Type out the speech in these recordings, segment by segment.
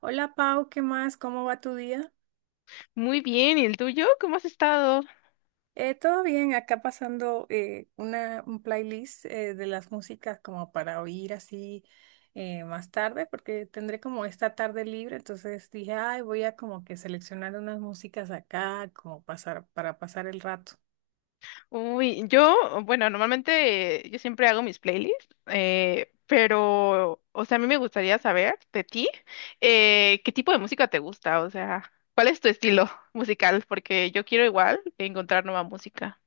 Hola Pau, ¿qué más? ¿Cómo va tu día? Muy bien, ¿y el tuyo? ¿Cómo has estado? Todo bien, acá pasando un playlist de las músicas como para oír así más tarde, porque tendré como esta tarde libre, entonces dije, ay, voy a como que seleccionar unas músicas acá, como pasar, para pasar el rato. Uy, yo, bueno, normalmente yo siempre hago mis playlists, pero, o sea, a mí me gustaría saber de ti, ¿qué tipo de música te gusta? O sea, ¿cuál es tu estilo musical? Porque yo quiero igual encontrar nueva música.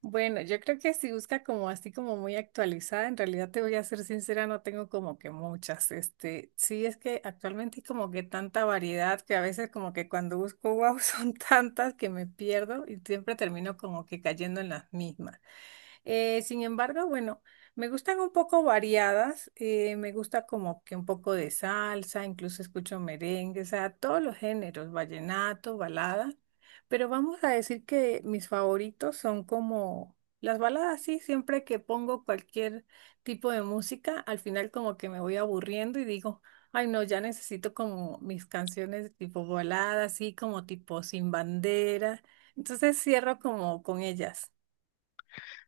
Bueno, yo creo que si busca como así como muy actualizada, en realidad te voy a ser sincera, no tengo como que muchas. Este, sí es que actualmente hay como que tanta variedad que a veces como que cuando busco wow son tantas que me pierdo y siempre termino como que cayendo en las mismas. Sin embargo, bueno, me gustan un poco variadas, me gusta como que un poco de salsa, incluso escucho merengue, o sea, todos los géneros, vallenato, balada, pero vamos a decir que mis favoritos son como las baladas, sí, siempre que pongo cualquier tipo de música, al final como que me voy aburriendo y digo, ay no, ya necesito como mis canciones tipo balada, así como tipo sin bandera, entonces cierro como con ellas.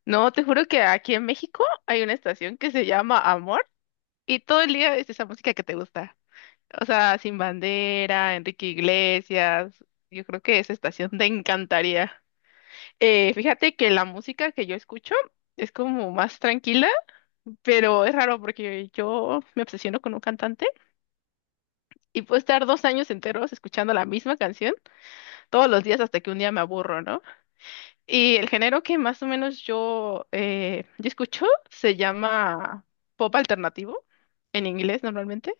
No, te juro que aquí en México hay una estación que se llama Amor y todo el día es esa música que te gusta. O sea, Sin Bandera, Enrique Iglesias, yo creo que esa estación te encantaría. Fíjate que la música que yo escucho es como más tranquila, pero es raro porque yo me obsesiono con un cantante y puedo estar 2 años enteros escuchando la misma canción todos los días hasta que un día me aburro, ¿no? Y el género que más o menos yo escucho se llama pop alternativo, en inglés normalmente.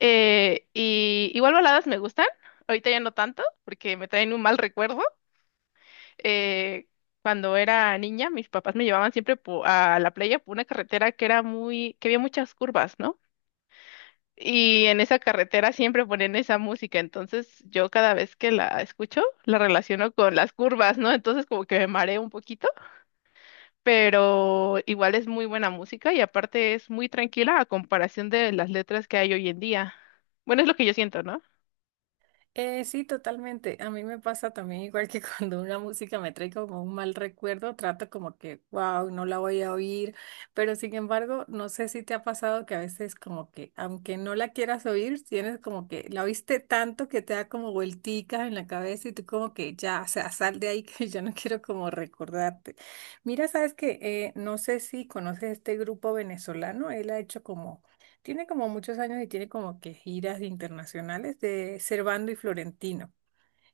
Y igual baladas me gustan, ahorita ya no tanto porque me traen un mal recuerdo. eh, Cuando era niña, mis papás me llevaban siempre a la playa por una carretera que había muchas curvas, ¿no? Y en esa carretera siempre ponían esa música, entonces yo cada vez que la escucho la relaciono con las curvas, ¿no? Entonces como que me mareo un poquito, pero igual es muy buena música y aparte es muy tranquila a comparación de las letras que hay hoy en día. Bueno, es lo que yo siento, ¿no? Sí, totalmente. A mí me pasa también igual que cuando una música me trae como un mal recuerdo, trato como que, wow, no la voy a oír, pero sin embargo, no sé si te ha pasado que a veces como que, aunque no la quieras oír, tienes como que la oíste tanto que te da como vuelticas en la cabeza y tú como que ya, o sea, sal de ahí que yo no quiero como recordarte. Mira, sabes que no sé si conoces este grupo venezolano, él ha hecho como tiene como muchos años y tiene como que giras internacionales de Servando y Florentino.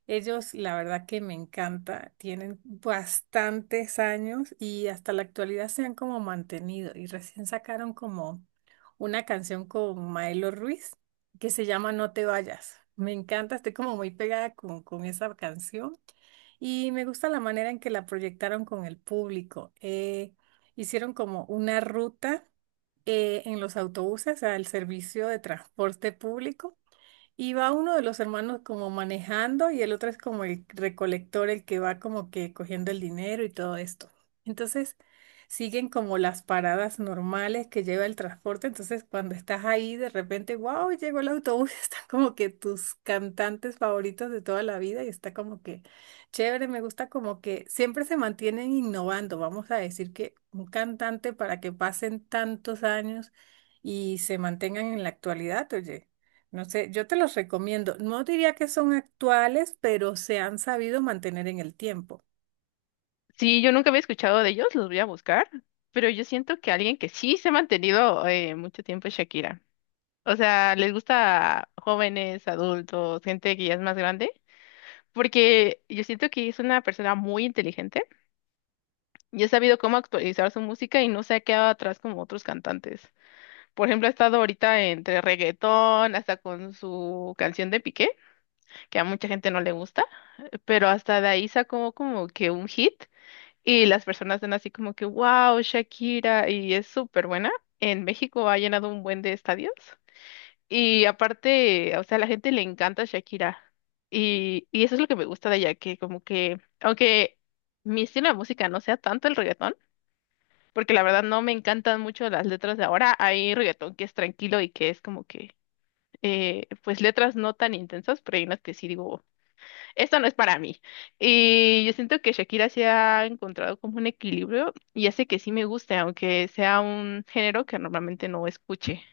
Ellos, la verdad que me encanta, tienen bastantes años y hasta la actualidad se han como mantenido y recién sacaron como una canción con Maelo Ruiz que se llama No te vayas. Me encanta, estoy como muy pegada con esa canción y me gusta la manera en que la proyectaron con el público. Hicieron como una ruta en los autobuses al servicio de transporte público. Y va uno de los hermanos como manejando y el otro es como el recolector, el que va como que cogiendo el dinero y todo esto. Entonces siguen como las paradas normales que lleva el transporte. Entonces cuando estás ahí de repente, wow, llegó el autobús, están como que tus cantantes favoritos de toda la vida y está como que chévere, me gusta como que siempre se mantienen innovando. Vamos a decir que un cantante para que pasen tantos años y se mantengan en la actualidad, oye. No sé, yo te los recomiendo. No diría que son actuales, pero se han sabido mantener en el tiempo. Sí, yo nunca había escuchado de ellos, los voy a buscar, pero yo siento que alguien que sí se ha mantenido mucho tiempo es Shakira. O sea, les gusta jóvenes, adultos, gente que ya es más grande, porque yo siento que es una persona muy inteligente y ha sabido cómo actualizar su música y no se ha quedado atrás como otros cantantes. Por ejemplo, ha estado ahorita entre reggaetón, hasta con su canción de Piqué, que a mucha gente no le gusta, pero hasta de ahí sacó como que un hit. Y las personas dan así como que, wow, Shakira, y es súper buena. En México ha llenado un buen de estadios. Y aparte, o sea, a la gente le encanta Shakira. Y eso es lo que me gusta de ella, que como que, aunque mi estilo de música no sea tanto el reggaetón, porque la verdad no me encantan mucho las letras de ahora, hay reggaetón que es tranquilo y que es como que, pues letras no tan intensas, pero hay unas que sí digo esto no es para mí. Y yo siento que Shakira se ha encontrado como un equilibrio y hace que sí me guste, aunque sea un género que normalmente no escuche.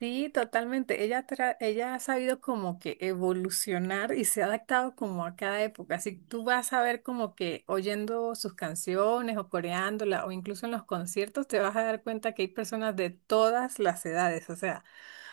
Sí, totalmente. Ella ha sabido como que evolucionar y se ha adaptado como a cada época. Así que tú vas a ver como que oyendo sus canciones o coreándola o incluso en los conciertos te vas a dar cuenta que hay personas de todas las edades. O sea,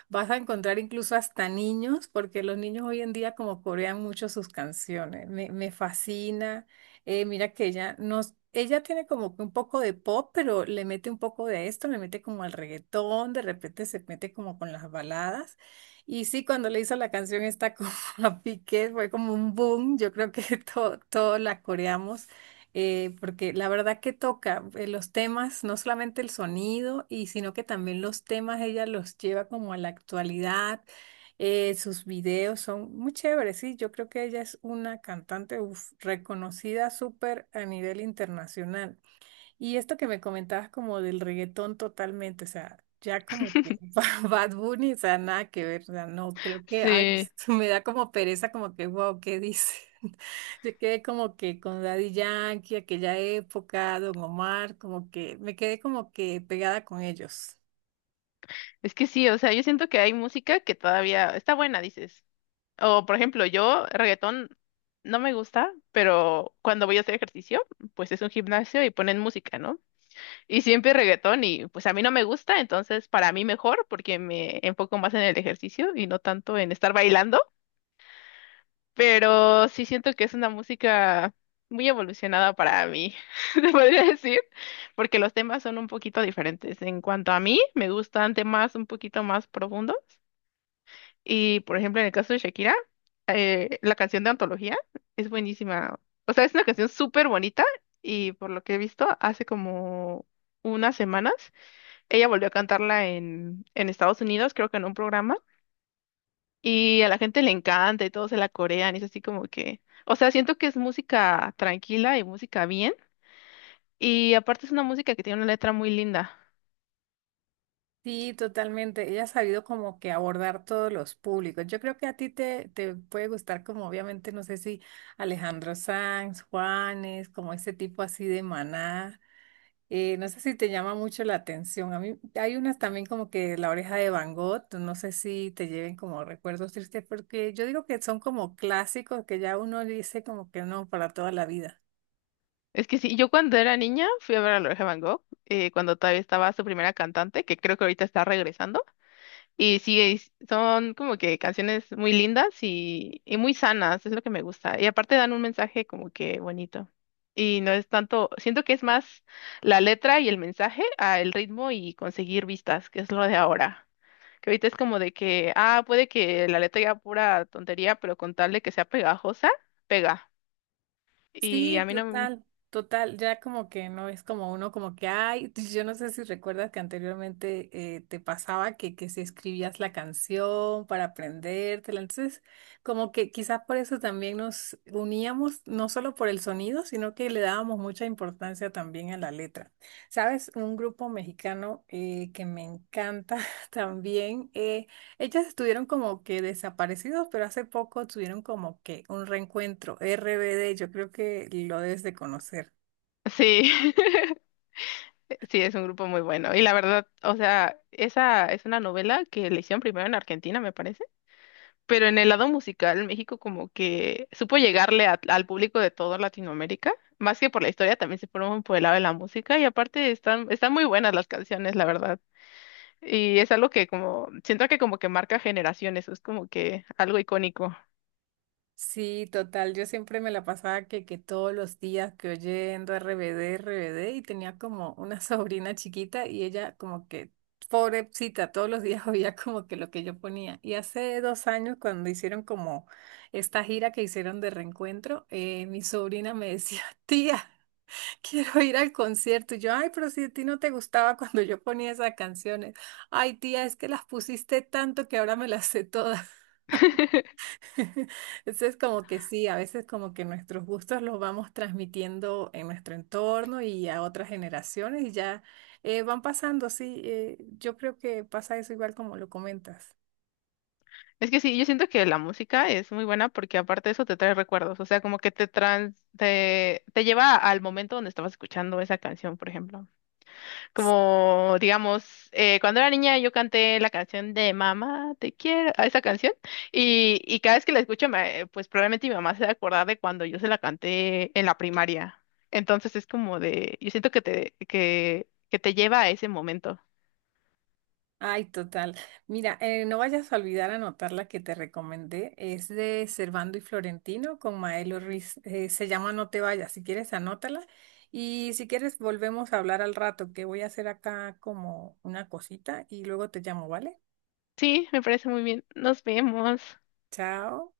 vas a encontrar incluso hasta niños, porque los niños hoy en día como corean mucho sus canciones. Me fascina. Mira que ella tiene como que un poco de pop, pero le mete un poco de esto, le mete como al reggaetón, de repente se mete como con las baladas. Y sí, cuando le hizo la canción esta como a Piqué, fue como un boom. Yo creo que todo la coreamos porque la verdad que toca los temas, no solamente el sonido, y sino que también los temas ella los lleva como a la actualidad. Sus videos son muy chéveres, sí, yo creo que ella es una cantante uf, reconocida súper a nivel internacional. Y esto que me comentabas como del reggaetón totalmente, o sea, ya como que Bad Bunny, o sea, nada que ver, o sea, no, creo que, ay, Sí, me da como pereza, como que, wow, ¿qué dice? Yo quedé como que con Daddy Yankee, aquella época, Don Omar, como que, me quedé como que pegada con ellos. es que sí, o sea, yo siento que hay música que todavía está buena, dices. O por ejemplo, yo reggaetón no me gusta, pero cuando voy a hacer ejercicio, pues es un gimnasio y ponen música, ¿no? Y siempre reggaetón y pues a mí no me gusta, entonces para mí mejor porque me enfoco más en el ejercicio y no tanto en estar bailando. Pero sí siento que es una música muy evolucionada para mí, se podría decir, porque los temas son un poquito diferentes. En cuanto a mí, me gustan temas un poquito más profundos y, por ejemplo, en el caso de Shakira, la canción de Antología es buenísima. O sea, es una canción súper bonita y por lo que he visto, hace como unas semanas, ella volvió a cantarla en Estados Unidos, creo que en un programa. Y a la gente le encanta y todos se la corean, y es así como que, o sea, siento que es música tranquila y música bien, y aparte es una música que tiene una letra muy linda. Sí, totalmente, ella ha sabido como que abordar todos los públicos. Yo creo que a ti te puede gustar como obviamente, no sé si Alejandro Sanz, Juanes, como ese tipo así de Maná. No sé si te llama mucho la atención. A mí hay unas también como que La oreja de Van Gogh, no sé si te lleven como recuerdos tristes, porque yo digo que son como clásicos que ya uno dice como que no para toda la vida. Es que sí, yo cuando era niña fui a ver a Loreja Van Gogh, cuando todavía estaba su primera cantante, que creo que ahorita está regresando, y sí, son como que canciones muy lindas y muy sanas, es lo que me gusta, y aparte dan un mensaje como que bonito. Y no es tanto, siento que es más la letra y el mensaje a el ritmo y conseguir vistas, que es lo de ahora. Que ahorita es como de que, ah, puede que la letra diga pura tontería, pero con tal de que sea pegajosa, pega. Y Sí, a mí no... m- total, total. Ya como que no es como uno, como que, ay, yo no sé si recuerdas que anteriormente te pasaba que si escribías la canción para aprendértela. Entonces, como que quizás por eso también nos uníamos, no solo por el sonido, sino que le dábamos mucha importancia también a la letra. ¿Sabes? Un grupo mexicano que me encanta también. Ellas estuvieron como que desaparecidos, pero hace poco tuvieron como que un reencuentro. RBD, yo creo que lo debes de conocer. Sí, sí, es un grupo muy bueno. Y la verdad, o sea, esa es una novela que le hicieron primero en Argentina, me parece. Pero en el lado musical, México como que supo llegarle al público de toda Latinoamérica. Más que por la historia, también se fueron por el lado de la música. Y aparte están muy buenas las canciones, la verdad. Y es algo que como, siento que como que marca generaciones, es como que algo icónico. Sí, total, yo siempre me la pasaba que todos los días que oyendo RBD, y tenía como una sobrina chiquita y ella como que, pobrecita, todos los días oía como que lo que yo ponía. Y hace 2 años cuando hicieron como esta gira que hicieron de reencuentro, mi sobrina me decía, tía. Quiero ir al concierto. Y yo, ay, pero si a ti no te gustaba cuando yo ponía esas canciones. Ay, tía, es que las pusiste tanto que ahora me las sé todas. Entonces, como que sí, a veces como que nuestros gustos los vamos transmitiendo en nuestro entorno y a otras generaciones y ya van pasando, sí. Yo creo que pasa eso igual como lo comentas. Es que sí, yo siento que la música es muy buena porque aparte de eso te trae recuerdos, o sea, como que te lleva al momento donde estabas escuchando esa canción, por ejemplo. Como, digamos, cuando era niña yo canté la canción de Mamá, te quiero, a esa canción, y cada vez que la escucho, pues probablemente mi mamá se va a acordar de cuando yo se la canté en la primaria. Entonces es como de, yo siento que que te lleva a ese momento. Ay, total. Mira, no vayas a olvidar anotar la que te recomendé. Es de Servando y Florentino con Maelo Ruiz. Se llama No te vayas. Si quieres, anótala. Y si quieres, volvemos a hablar al rato, que voy a hacer acá como una cosita y luego te llamo, ¿vale? Sí, me parece muy bien. Nos vemos. Chao.